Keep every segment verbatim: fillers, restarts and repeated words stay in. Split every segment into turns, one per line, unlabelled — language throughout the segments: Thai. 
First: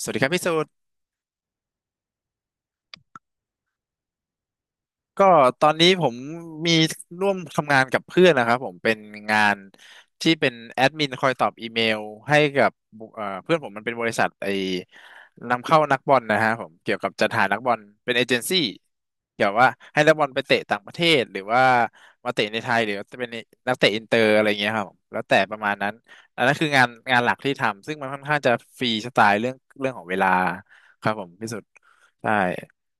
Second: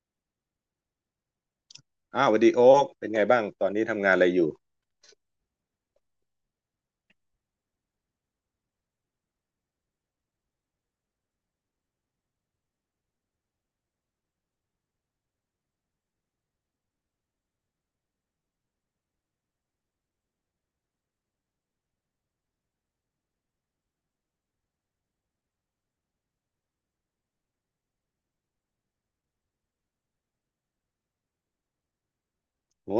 สวัสดีครับพี่สูตร
อ้าวสวัสดีโอ๊กเป็นไงบ้างตอนนี้ทำงานอะไรอยู่
ก็ตอนนี้ผมมีร่วมทำงานกับเพื่อนนะครับผมเป็นงานที่เป็นแอดมินคอยตอบอีเมลให้กับบุเอ่อเพื่อนผมมันเป็นบริษัทไอ้นำเข้านักบอลนะฮะผมเกี่ยวกับจัดหานักบอลเป็นเอเจนซี่เกี่ยวว่าให้นักบอลไปเตะต่างประเทศหรือว่ามาเตะในไทยหรือจะเป็นนักเตะอินเตอร์อะไรเงี้ยครับผมแล้วแต่ประมาณนั้นอันนั้นคืองานงานหลักที่ทำซึ่งมันค่อนข้างจะฟรีสไตล์เรื่องเรื่องของเวลาครับผมพี่สุดใช่
โอ้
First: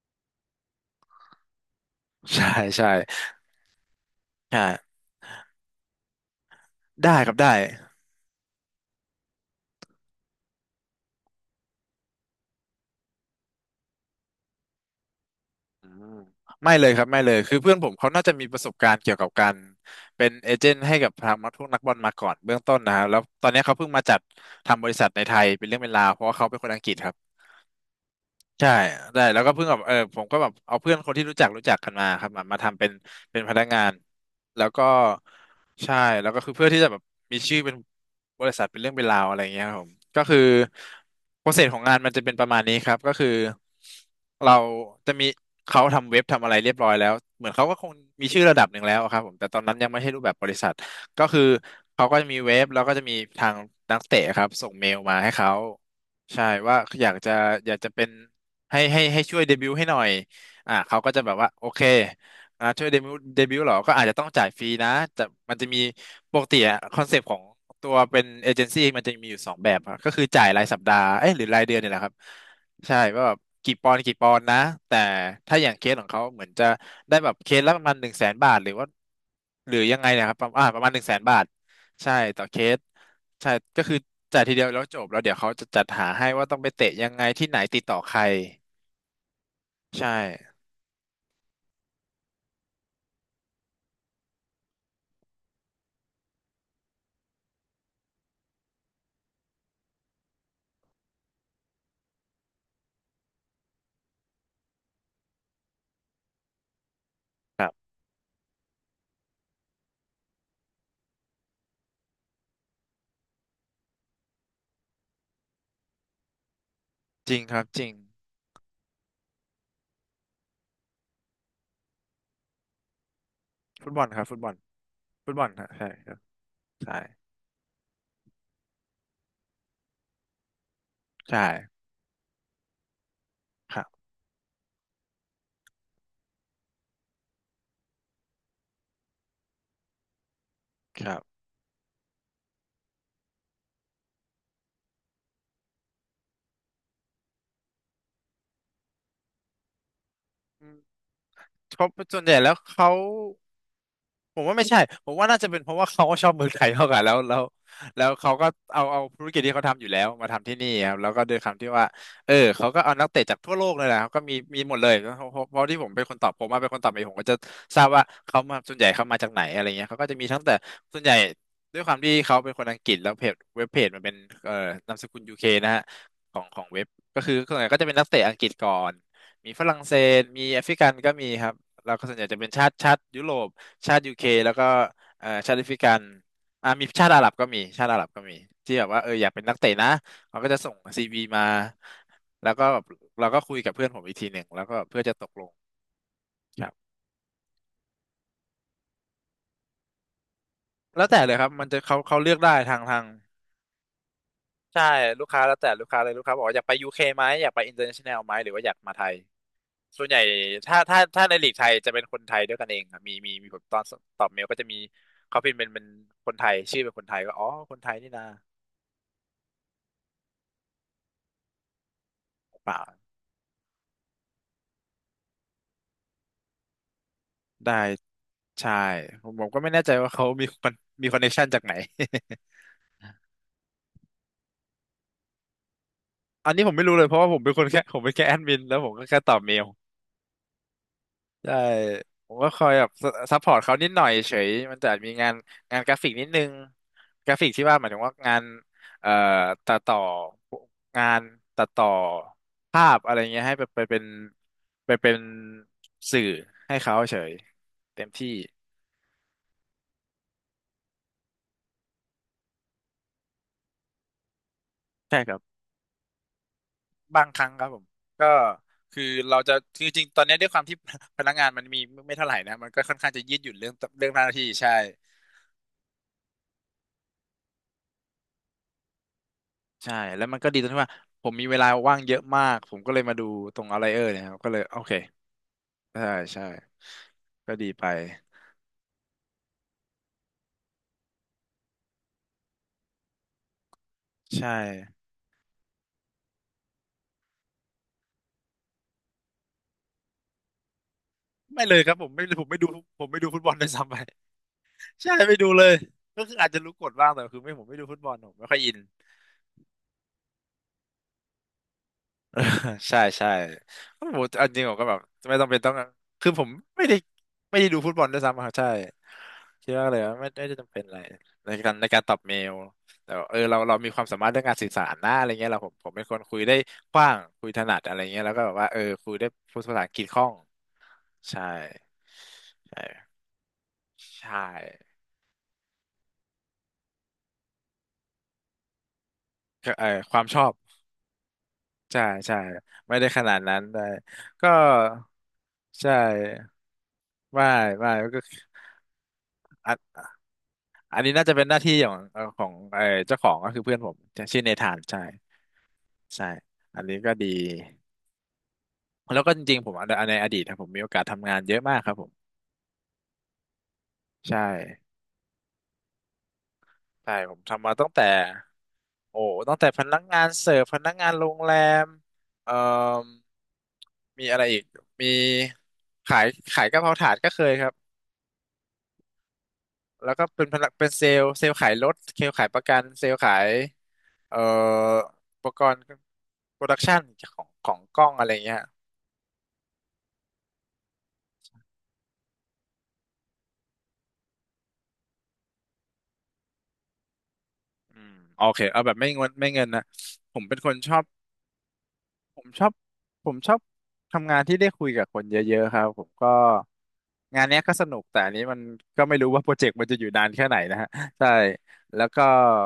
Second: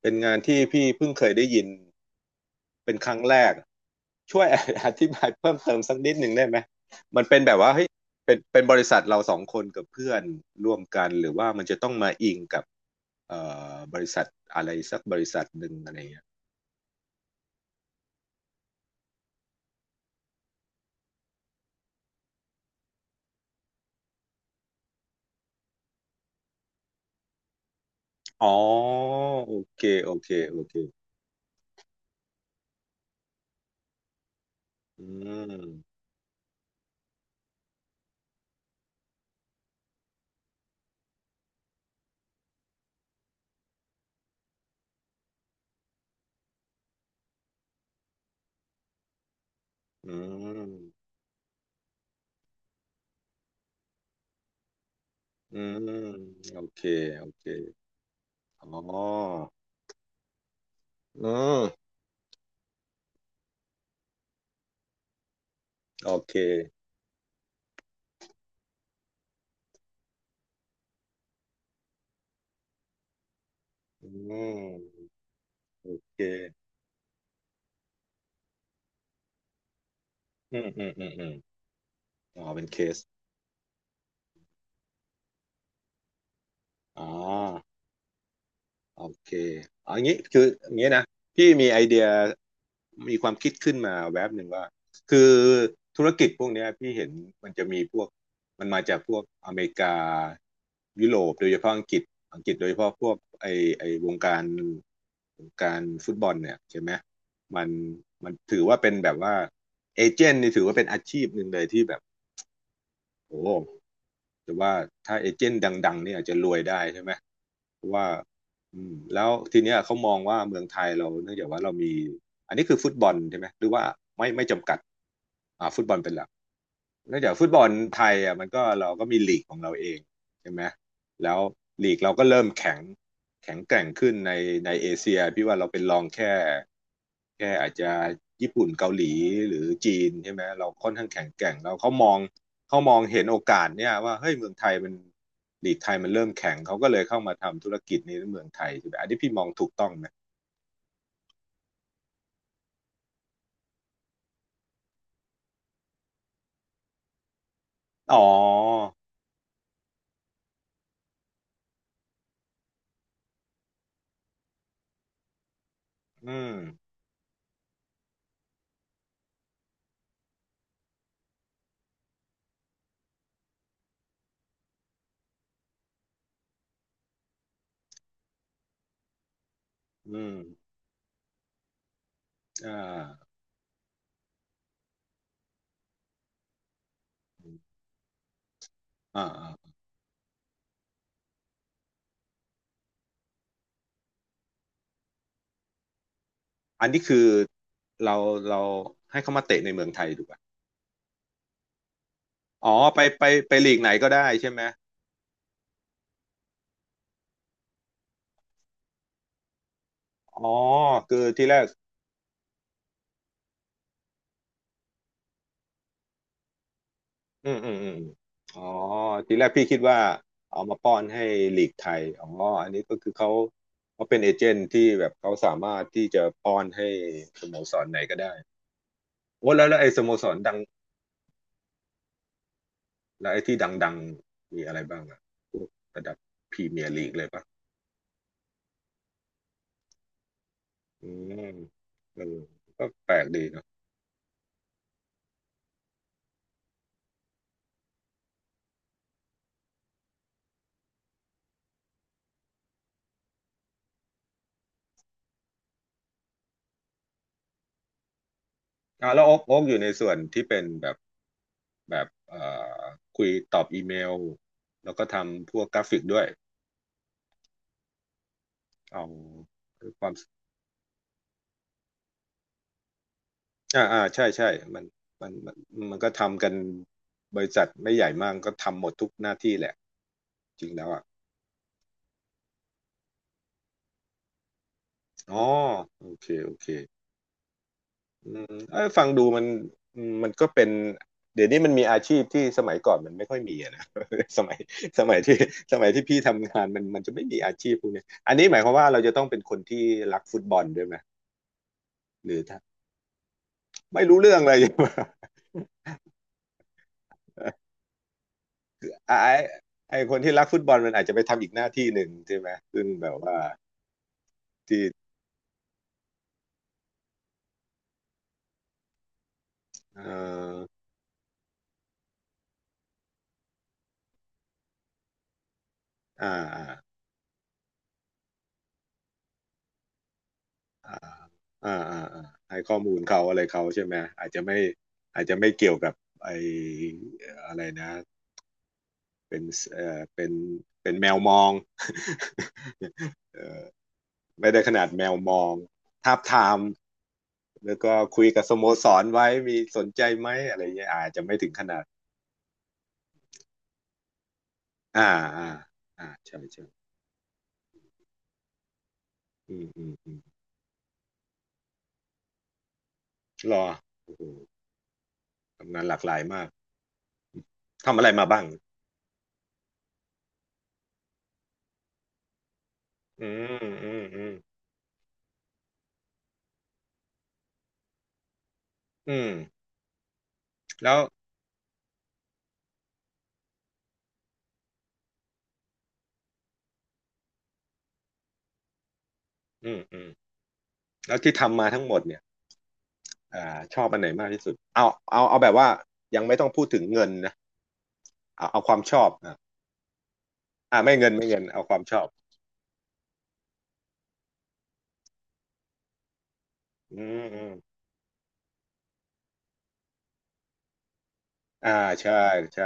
เป็นงานที่พี่เพิ่งเคยได้ยิน
ใช่ใช่
เป็นครั้งแรกช่วย อ
อ่า
ธิบายเพิ่มเติมสักนิดหนึ่งได้ไหม
ได้
มัน
ครับ
เป็นแบ
ได้
บว่าเฮ้ยเป็นเป็นบริษัทเราสองคนกับเพื่อนร่วมกันหรือว่ามันจะต้องมาอิงกับเอ่อบริษัทอะไรสักบริษัทหนึ่ง
อื
อะไร
ม
เงี้ย
ไม่เลยครับไม่เลยคือเพื่อนผมเขาน่าจะมีประสบการณ์เกี่ยวกับการเป็นเอเจนต์ให้กับทางพวกนักบอลมาก่อนเบื้องต้นนะครับแล้วตอนนี้เขาเพิ่งมาจัดทำบริษัทในไทยเป็นเรื่องเป็นราวเพราะว่าเขาเป็นคนอังกฤษครับ
อ๋อ
ใช่ได้แล้วก็
โอ
เพิ่งแบบ
เค
เออ
โอ
ผม
เค
ก็แบบ
โอเค
เอาเพื่อนคนที่รู้จักรู้จักกันมาครับมามาทำเป็นเป็นพนักงานแล้วก็
อื
ใช่
ม
แล้วก็คือเพื่อที่จะแบบมีชื่อเป็นบริษัทเป็นเรื่องเป็นราวอะไรอย่างเงี้ยครับผมก็คือโปรเซสของงานมันจะเป็นประมาณนี้ครับก็คือเราจะมีเขาทำเว็บทำอะไรเรียบร้อยแล้วเหมือนเขาก็คงมีชื่อระดับหนึ่งแล้วครับผมแต่ตอนนั้นยังไม่ใช่
อื
รูปแบบบริษั
ม
ทก็คือเขาก็จะมีเว็บแล้วก็จะมีทางนักเตะครับส่งเมลมาให้เขา
อืม
ใช่
โอ
ว่า
เค
อยาก
โอ
จะ
เค
อยากจะเป็น ให้ให้
อ๋อ
ให้ช่วยเดบิวต์ให้หน่อยอ่าเขาก็จะ
อื
แบบว่า
ม
โอเคอ่าช่วยเดบิวต์เดบิวต์เหรอ ก็อาจจะต้องจ่ายฟรีนะแต่มันจะมี
โอเค
ปกติอะคอนเซปต์ของตัวเป็นเอเจนซี่มันจะมีอยู่สองแบบอะก็คือจ่ายรายสัปดาห์เอ้ยหรือรายเดือนเนี่ยแหละครับใช่ว่าแบบกี่ปอนด์
อื
กี่ปอนด์นะ แต่
ม
ถ้าอย่างเค
โอ
สของ
เค
เขาเหมือนจะได้แบบเคสละประมาณหนึ่งแสนบาทหรือว่าหรือยังไงเนะครับประมาณ
อื
อ่า
ม
ประ
อื
มา
ม
ณหนึ่ง
อืม
แสน
อืม
บาท ใช่
อ๋
ต่อ
อ
เค
เป็นเค
ส
ส
ใช่ก็คือจ่ายทีเดียวแล้วจบแล้วเดี๋ยวเขาจะจัดหาให้ว่าต้องไปเตะ
อ๋
ยั
อ
งไงที่ไหนติดต่อใคร
โอเคเอา
ใช
งี้คือ
่
อย่างงี้นะพี่มีไอเดียมีความคิดขึ้นมาแวบหนึ่งว่าคือธุรกิจพวกเนี้ยพี่เห็นมันจะมีพวกมันมาจากพวกอเมริกายุโรปโดยเฉพาะอังกฤษอังกฤษโดยเฉพาะพวกไอไอวงการวงการฟุตบอลเนี่ยใช่ไหม
ค
มั
รั
น
บ
มันถือว่าเป็นแบบว่าเอเจนต์นี่ถือว่าเป็นอาชีพหนึ่งเลยที่แบบโอ้ แต่ว่าถ้าเอเจนต์ดังๆเนี่ยอาจจะรวยได้ใช่ไหม
จริงครับจ
เพ
ริ
ราะ
ง
ว่าอืมแล้วทีเนี้ยเขามองว่าเมืองไทยเราเนื่องจากว่าเรามีอันนี้คือฟุตบอลใช่ไหมหรือว่า
ฟุตบอลครับ
ไม่
ฟุต
ไม่
บอล
จำกัด
ฟุตบอล
อ่า
ฮะ
ฟุต
ใช่
บอล
ค
เป็น
รับ
หลัก
ใช่
เนื่องจากฟุตบอลไทยอ่ะมันก็เราก็มีลีกของเราเอง ใช่ไหมแล้ว
ใช่
ลีกเราก็เริ่มแข็งแข็งแก
ครั
ร่ง
บ
ขึ้นในในเอเชียพี่ว่าเราเป็นรองแค่แค่อาจจะญี่ปุ่นเกาหลีหรือจีนใช่ไหมเราค่อน
ค
ข้าง
รับ
แข็งแกร่งเราเขามองเขามองเห็นโอกาสเนี่ยว่าเฮ้ยเมืองไทยมันลีกไทยมันเริ่มแข็งเขาก็เลยเข้ามาทำธุรกิจนี้ในเมืองไทยใช่ไหมอันนี้พี่มองถูกต้องไหม
อืมเขาส่วนใหญ่แล้วเขา ผมว่าไม่ใช่ผมว่าน่าจะเป็นเพราะว่าเขาก็ชอบเมืองไทยเท่ากันแล้ว แล้วแล้ว
อ๋
เขาก็เอา
อ
เอาธุรกิจที่เขาทำอยู่แล้วมาทำที่นี่ครับแล้วก็ด้วยคำที่ว่าเออเขาก็เอานักเตะจากทั่วโลกเลยนะครับก็มีมีหมดเลยเพราะเพราะเพราะที่ผมเป็นคนตอ
อื
บผม
ม
มาเป็นคนตอบเองผมก็จะทราบว่าเขามาส่วนใหญ่เขามาจากไหนอะไรเงี้ยเขาก็จะมีทั้งแต่ส่วนใหญ่ด้วยความที่เขาเป็นคนอังกฤษแล้วเพจเว็บเพจมันเป็นเอ่อนามสกุลยูเคนะฮะของของเว็บก็คือส่วนใหญ่ก็จะเป็นนักเตะอังกฤษก่อนมีฝรั่งเศ
อื
ส
ม
มีแอฟริกันก็มีครับแล้วก็ส่วนใหญ่จะเป็นชา
อ่
ติชาติ
า
ยุโรป ชาติยูเคแล้วก็เอ่อชาติแอฟริกันอ่ามีชาติอาหรับก็มีชาติอาหรับก็มีที่แบบว่าเออ
อ่า
อยากเป็นนักเตะ
อา
นะเขาก็จะส่งซีวีมาแล้วก็แบบเราก็คุยกับเพื่อนผมอีกทีหนึ่งแล้วก็เพื่อจะตกลงครับ
อันนี้คือเราเราให้เขามาเตะในเมืองไทยถูกไหม
แล้วแต่เลยครับมันจะเขาเขาเลือกได้
อ๋อ
ทางทา
ไป
ง
ไปไปลีกไหนก็ได้ใช่ไหม
ใช่ลูกค้าแล้วแต่ลูกค้าเลยลูกค้าบอกว่าอยากไปยูเคไหมอยากไปอินเตอร์เนชั่นแนลไหมหรือว่าอยากมาไทยส่วนใหญ่
อ๋อ
ถ้าถ้า
คื
ถ้า
อ
ในลี
ที่
ก
แร
ไท
ก
ยจะเป็นคนไทยด้วยกันเองครับมีมีมีผมตอนตอบเมลก็จะมีเขาพิมพ์เป็นเป็นคนไทยชื่อเป็นคนไทยก็อ๋อ
อืมอื
ค
ม
นไท
อื
ย
ม
นี่นะ
อ๋อทีแรกพี่คิดว่าเอามาป้อนให้ลีกไทยอ๋ออั
เป
น
ล่า
นี้ก็คือเขาเขาเป็นเอเจนต์ที่แบบเขาสามารถที่จะป้อนให้สโม
ได้
สรไหนก็ได้
ใช่ผมผม
โอ้
ก็
แล้
ไม่
วแล้
แน่
วไอ้
ใจ
ส
ว่า
โม
เขา
สร
มี
ดัง
มันมีคอนเนคชันจากไหน
แล้วไอ้ที่ดังๆมีอะไรบ้างอะพวกระดับ
อัน
พ
นี้
รี
ผม
เมี
ไม่
ย
รู้
ร์
เล
ลี
ย
ก
เพราะ
เล
ว่า
ย
ผม
ปะ
เป็นคนแค่ ผมเป็นแค่แอดมินแล้วผมก็แค่ตอบเมล
อืมเ
ใช่
ออ
ผมก็คอยแบ
ก็
บ
แปลก
ซั
ดี
พพอร์ตเขา
เนาะ
นิดหน่อยเฉยมันจะมีงานงานกราฟิกนิดนึงกราฟิกที่ว่าหมายถึงว่างานเอ่อตัดต่องานตัดต่อภาพอะไรเงี้ยให้ไปไปเป็นไปเป็นสื่อให้เขาเฉยเต็มที่
อ่ะแล้วโอ๊กโอ๊กอยู่ในส่วนที่เป็นแบบ แบบเอ่อคุยตอบอีเมลแล้วก็
ใช่ครับ
ทำพวกกราฟิกด้วย
บางครั้งครับผมก็คือ
เอา
เราจะจริ
ค
ง
วาม
ๆตอนนี้ด้วยความที่ พนักงานมันมีไม่เท่าไหร่นะมันก็ค่อนข้างจะยืดหยุ่นเรื่อง
อ่าอ่า
เรื่องหน้า
ใช่
ที่
ใช่
ใช่
มันมันมันมันก็ทำกันบริษัทไม่ใหญ่มากก็ทำหมดทุกหน้าที่แหละ
ใช่แล้วมันก็ดี
จ
ตร
ริ
ง
ง
ที่
แล้ว
ว่า
อ่ะ
ผมมีเวลาว่างเยอะมากผมก็เลยมาดูตรงอะไรเออเนี่ยครับก็เลยโอเค
อ๋อ
ใช่
โอเค
ใช่
โอเค
ก็ดีไป
อืมเอ้ยฟังดูมันอืมมันก็เป็นเดี๋ยวนี้มันมีอาชีพที่สมัยก่อนมันไม่ค่อยมีอะนะ ส
ใช่
มัยสมัยที่สมัยที่พี่ทำงานมันมันจะไม่มีอาชีพพวกนี้อันนี้หมายความว่าเราจะต้องเป็นคนที่รักฟุตบอลด้วยไหม
ไม่เลยครับผมไม่
หรือ
ผมไม่ดูผมไม่ดูฟุตบอลด้วยซ้ำไป
ไม่รู้เรื่องเลย
ใช่ ไม่ดูเลยก็คืออาจจะรู้กฎบ้างแต่คือไม่ผมไม่ดูฟุตบอลผมไม่ค่อยอิน
ไอ้ไอ้คนที่รักฟุตบอลมันอาจจะไปทำอีกหน้าที่หนึ่งใช่ไหมซึ่ง
ใช่
แบบ
ใช่
ว่า
โอ้โหอันจริงผม
ที่
ก็แบบไม่ต้องเป็นต้องคือผมไม่ได้ไม่ได้ดูฟุตบอลด้วยซ้ำอะครับใช่คิดว่าเล
เอ
ยว่าไม่ไม่ได้
อ
จำเป็นอะไรในการในการตอบเมลแต่ว่าเออเราเรามีความสามารถเรื่องการสื่อสารนะอะไรเงี้ยเราผมผมเป็นคน
อ่า
คุยได้
อ่า
กว้างคุยถนัดอะไรเงี้ยแล้วก็แบบว่าเออคุยได้พูดภาษาอังกฤษคล่อง
อ่า
ใช่
อ่าอ่าอ่าให้ข้อมูล
ใช่
เขาอะไรเขาใช่ไหมอาจ
ใช่
จะไม่อาจจะไม่เกี่ยวกับไอ้อะไรนะเป็น
ก็
เอ
เออ
อ
ความ
เป็น
ชอบ
เป็นแมวมอง
ใช่ใช่ ไม่ได้ขนาด
เอ
นั้น
อ
ได้ก็
ไม่ได้ขนาดแมวมอง
ใช
ทาบทา
่
ม
ไม่
แล้ว
ไม่
ก็
ก็
คุย
คือ
กับสโมสรไว้มี
อ
สนใจ
่ะ
ไหมอะไรเงี้ย
อัน
อา
นี้
จจะ
น่าจะ
ไม่
เป็น
ถึ
ห
ง
น้า
ข
ที่
นาด
ของเอ่อของเออเจ้าของก็คือเพื่อนผมชื่อเนธานใช่
อ่าอ่าอ่า
ใช่
ใช่
อัน
ใช่
นี้ก็ดีแล้วก็จ
อื
ริง
ม
ๆผม
อืม
ใน
อื
ใน
ม
อดีตนะผมมีโอกาสทำงานเยอะมากครับผม
รอโอ้โห
ใช่
ทำงานหลากหลายมาก
ใช่ผมทำมาตั้ง
ทำ
แต่
อะไรมาบ้าง
โอ้ตั้งแต่พนักงานเสิร์ฟพนักงานโรงแรมเอ่อ
อืมอืมอื
มี
ม
อะไรอีกมีขายขายกะเพราถาดก็เคยครับ
อืม
แล้วก็เป็นพนักเป็น
แล้ว
เซลล์เซลล์ขายรถเซลล์ขายประกันเซลล์ขายเอ่ออุปกรณ์โปรดักชันของของกล้องอะไรเงี้ย
อืมอืมแล้วที่ทำมาทั้งหมดเนี่ยอ่าชอบอันไหนมากที่สุดเอาเอาเอาแบบว่ายังไม่ต้องพูดถึงเงินนะ
อืมโอ
เอา
เค
เอาควา
เอา
ม
แบ
ช
บ
อ
ไม่
บ
เงิน
อ่ะ
ไม่เงินนะผมเป็นคน
อ่า
ช
ไม่
อบ
เงินไม่เงินเอาความชอบ
ผมชอบผมชอบทำงานที่ได้คุยกับคนเยอะๆครับผมก็
อืมอื
งาน
ม
เนี้ยก็สนุกแต่อันนี้มันก็ไม่รู้ว่าโปรเจกต์มันจะอยู่นานแค่ไหนนะฮะ ใช่
อ่า
แล้ว
ใช่
ก็
ใช่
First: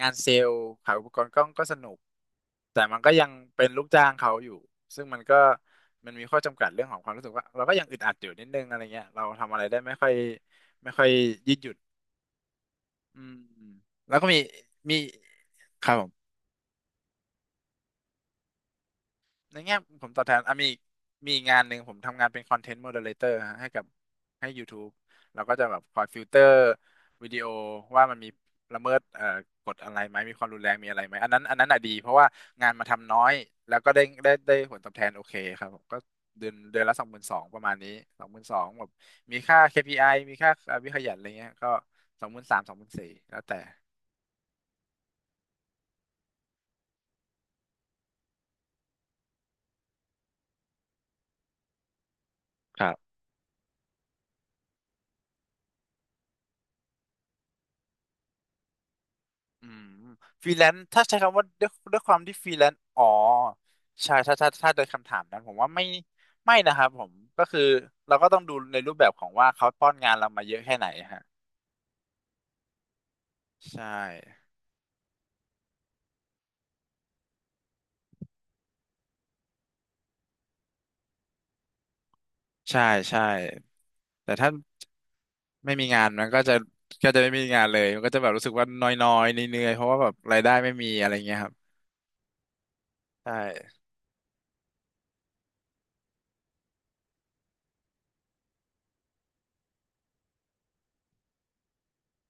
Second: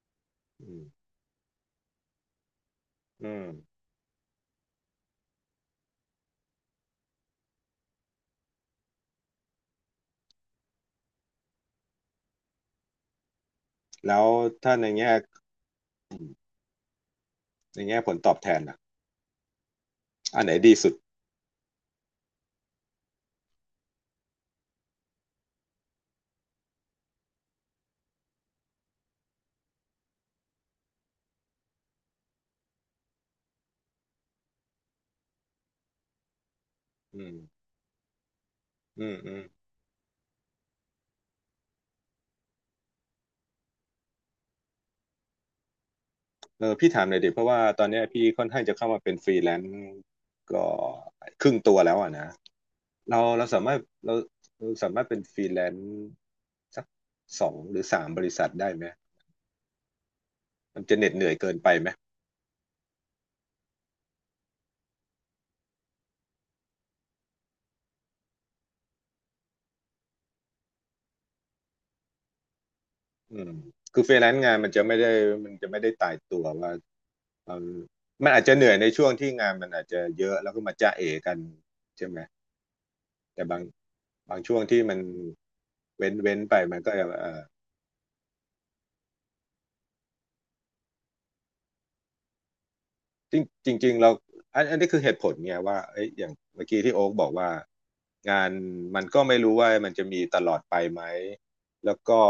งานเซลล์
อื
ขายอุ
ม
ปกรณ์กล้องก็สนุกแต่มันก็ยั
อื
ง
ม
เป็นลูกจ้างเขาอยู่ซึ่งมันก็มันมีข้อจำกัดเรื่องของความรู้สึกว่าเราก็ยังอึดอัดอยู่นิดนึงอะไรเงี้ยเราทำอะไรได้ไม่ค่อยไม่ค่อยยืดหยุ่นอืมแล้ว
แล้
ก็
ว
มี
ถ้าใน
มี
แง่
ครับผม
ในแง่ผลตอบแทนอ่ะ
ในแง่ผมตอบแทน
อันไหน
อ่ะมี
ดี
อีก
สุด
มีอีกงานหนึ่งผมทำงานเป็นคอนเทนต์โมเดเลเตอร์ให้กับให้ ยูทูบ เราก็จะแบบคอยฟิลเตอร์วิดีโอว่ามันมีละเมิดเอ่อกฎอะไรไหมมีความรุนแรงมีอะไรไหมอันนั้นอันนั้นอ่ะดีเพราะว่างานมาทำน้อยแล้วก็ได้ได้ได้ผลตอบแทนโอเคครับผมก็เดือนเดือนละสองห
อื
มื่นส
ม
องประมาณนี้สองหมื่นสองแบบ
อืมอื
มี
ม
ค่า เค พี ไอ มีค่าวิขยันอะไรเงี้ยก็สองหมื่นสามสองหมื่นสี่แล้วแต่
เออพี่ถามหน่อยดิเพราะว่าตอนเนี้ยพี่ค่อนข้างจะเข้ามาเป็นฟรีแลนซ์ก็ครึ่งตัวแล้วอ่ะนะ
ครับ
เราเราสามารถเราเราสามารถเป็นฟรีแลนซ์สักสองหรือสามบริษัทได้ไหม
อืมฟรีแลน
มัน
ซ์
จะ
ถ้า
เหน็ด
ใช้
เหนื่อย
คำว่า
เกิน
ด้ว
ไป
ย
ไหม
ด้วยความที่ฟรีแลนซ์อ๋อใช่ถ้าถ้าถ้าโดยคำถามนั้นผมว่าไม่ไม่นะครับผมก็คือเราก็ต้องดูในรูปแบบของว่าเขาป้อนงานเรามาเยอะแค่ไหนฮะ
อืม
ใช่
คือฟรีแลนซ์งานมันจะไม่ได้มันจะไม่ได้ตายตัวว่าเออมันอาจจะเหนื่อยในช่วงที่งานมันอาจจะเยอะแล้วก็มาจ้าเอกันใช่ไหม
ใช่ใช่
แต่บาง
แต่
บาง
ถ้า
ช่วงที่มัน
ไม่มีงาน
เว้น
มัน
เว้
ก็
น
จะ
ไปมันก็
ก็จะ
เอ
ไม่
อ
มีงานเลยมันก็จะแบบรู้สึกว่าน้อยๆเหนื่อยๆเพราะว่าแบบรายได้ไม่มีอะไรเงี้ยครับใช
จริง
่
จริงๆเราอันอันนี้คือเหตุผลไงว่าเอ้ยอย่างเมื่อกี้ที่โอ๊กบอกว่างานมันก็ไม่รู้ว่ามันจะมีตลอดไปไหมแล้วก็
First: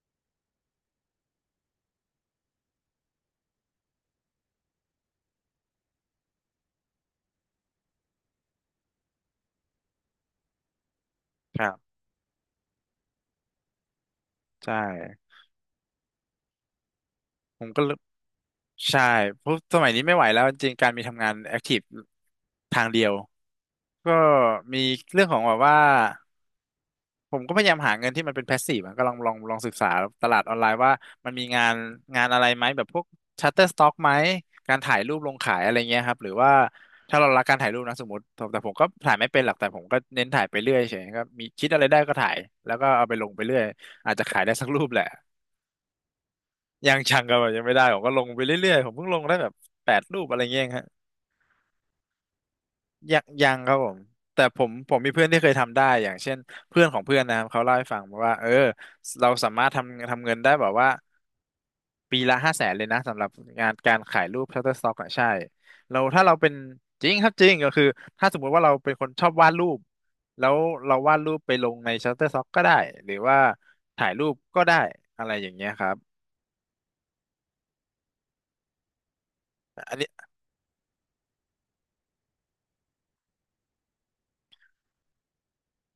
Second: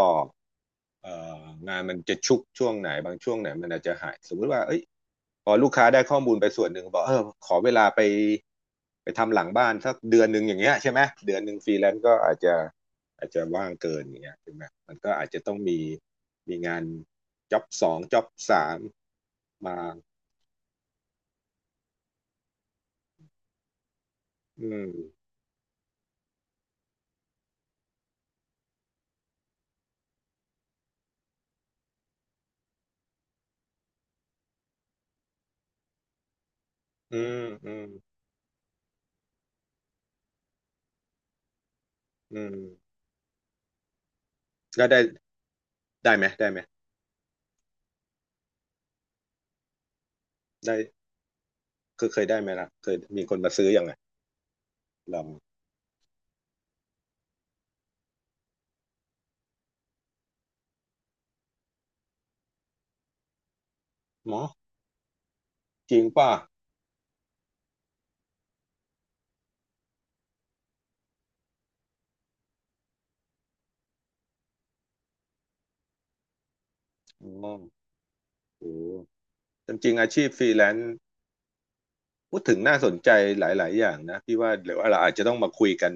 เอ่องานมันจะชุกช่วงไหนบางช่วงไหนมันอาจจะหายสมมุติว่าเอ้ยพอลูกค้าได้ข้อมูลไปส่วนหนึ่งบอกเออขอเวลาไปไปทำหลังบ้านสักเดือนหนึ่งอย่างเงี้ยใช่ไหมเดือนหนึ่ง
ค
ฟ
รั
รีแล
บ
นซ์ก็อาจจะอาจจะว่างเกินอย่างเงี้ยใช่ไหม
ใช่
มันก็อาจจะต้องมีมีงานจ็
ผ
อบ
มก็
ส
เล
อ
ย
งจ็อบสาม
ใช่เพราะส
มา
มัยนี้ไม่ไหวแล้วจริงๆการมีทำงานแอคทีฟทางเดียว ก็
อื
มี
ม
เรื่องของแบบว่าผมก็พยายามหาเงินที่มันเป็นแพสซีฟอะก็ลองลองลองศึกษาตลาดออนไลน์ว่ามันมีงานงานอะไรไหมแบบพวกชัตเตอร์สต็อกไหมการถ่ายรูปลงขายอะไรเงี้ยครับหรือว่าถ้า
อื
เรา
ม
รักการถ่า
อื
ยรูป
ม
นะสมมติแต่แต่ผมก็ถ่ายไม่เป็นหรอกแต่ผมก็เน้นถ่ายไปเรื่อยเฉยก็มีคิดอะไรได้ก็ถ่าย
อืม
แล้วก็เอาไปลงไปเรื่อยอาจจะขายได้สักรู
แล้
ป
ว
แห
ได้
ละ
ได้ไหมได้ไหม
ยังชังก็แบบยังไม่ได้ผมก็ลงไปเรื่อยๆผมเพิ่งลงได้แบบแปดรูปอะไรเงี้ย
ได้
ฮะ
คือเคยได้ไหมล่ะเคย
ยั
มี
ง
คน
ยั
มา
ง
ซื้
ค
อ
รับ
ยัง
ผ
ไง
มแต่ผมผมมี
ลอ
เพื่อ
ง
นที่เคยทำได้อย่างเช่นเพื่อนของเพื่อนนะครับเขาเล่าให้ฟังว่าเออเราสามารถทำทำเงินได้แบบว่าปีละห้าแสนเลยนะสำหรับงานการขาย
หม
รู
อ
ป Shutterstock อะใช่
จ
เรา
ริง
ถ้า
ป่ะ
เราเป็นจริงครับจริงก็คือถ้าสมมุติว่าเราเป็นคนชอบวาดรูปแล้วเราวาดรูปไปลงใน Shutterstock ก็ได้หรือว่าถ่ายรูปก็ได้อะไรอย่างเงี้ยครับ
อ๋อโอ้จริงๆอาชีพฟรีแลนซ์พูดถึงน่าสนใจหลายๆอย่างนะพี่ว่าเดี๋ยวเราอาจจะต้องมาคุยกัน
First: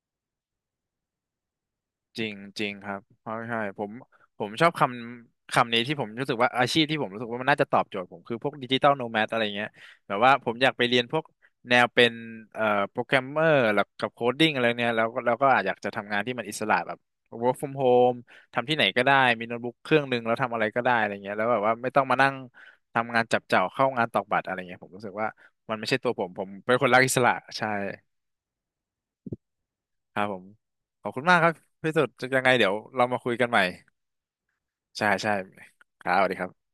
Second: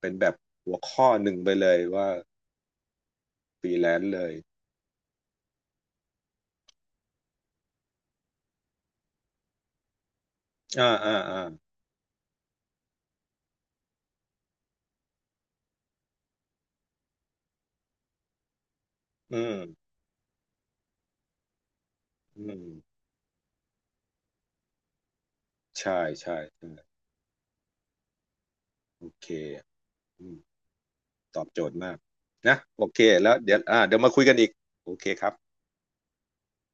เป็นแบบหัวข้อหนึ่งไปเลยว่า
จริงจริงครับเพราะใช่
ฟรี
ผ
แล
ม
นซ์เลย
ผมชอบคำคำนี้ที่ผมรู้สึกว่าอาชีพที่ผมรู้สึกว่ามันน่าจะตอบโจทย์ผมคือพวกดิจิตอลโนแมดอะไรเงี้ยแบบว่าผมอยากไป
อ่า
เรียน
อ่า
พวก
อ่า
แนวเป็นเอ่อโปรแกรมเมอร์แล้วกับโคดดิ้งอะไรเนี้ยแล้วก็แล้วก็อาจอยากจะทำงานที่มันอิสระแบบ เวิร์ก ฟรอม โฮม ทำที่ไหนก็ได้
อื
มีโน้ตบุ๊กเค
ม
รื่องหนึ่งแล้วทำอะไรก็ได้อะไรเงี้ยแล้วแบบว่าไม่ต้องมานั่ง
อืม
ทำงานจับเจ่าเข้างานตอกบัตรอะไรเงี้ยผมรู้สึกว่ามันไม่ใช่
ใช่
ตัวผม
ใช่
ผม
ใช่
เป็นคนรักอิสระใช่
โอเค
ครั
อื
บผ
ม
มขอบคุณมา
ต
ก
อ
ค
บ
รับ
โจทย์
พี่
มาก
สุดยังไง
นะ
เดี๋ยว
โอเค
เรามาคุ
แล้
ย
ว
กัน
เดี๋
ให
ยว
ม่
อ่าเดี๋ยวมาคุยกันอีกโอเค
ใช่
ค
ใช่
รับ
ครับสวัสดีครับ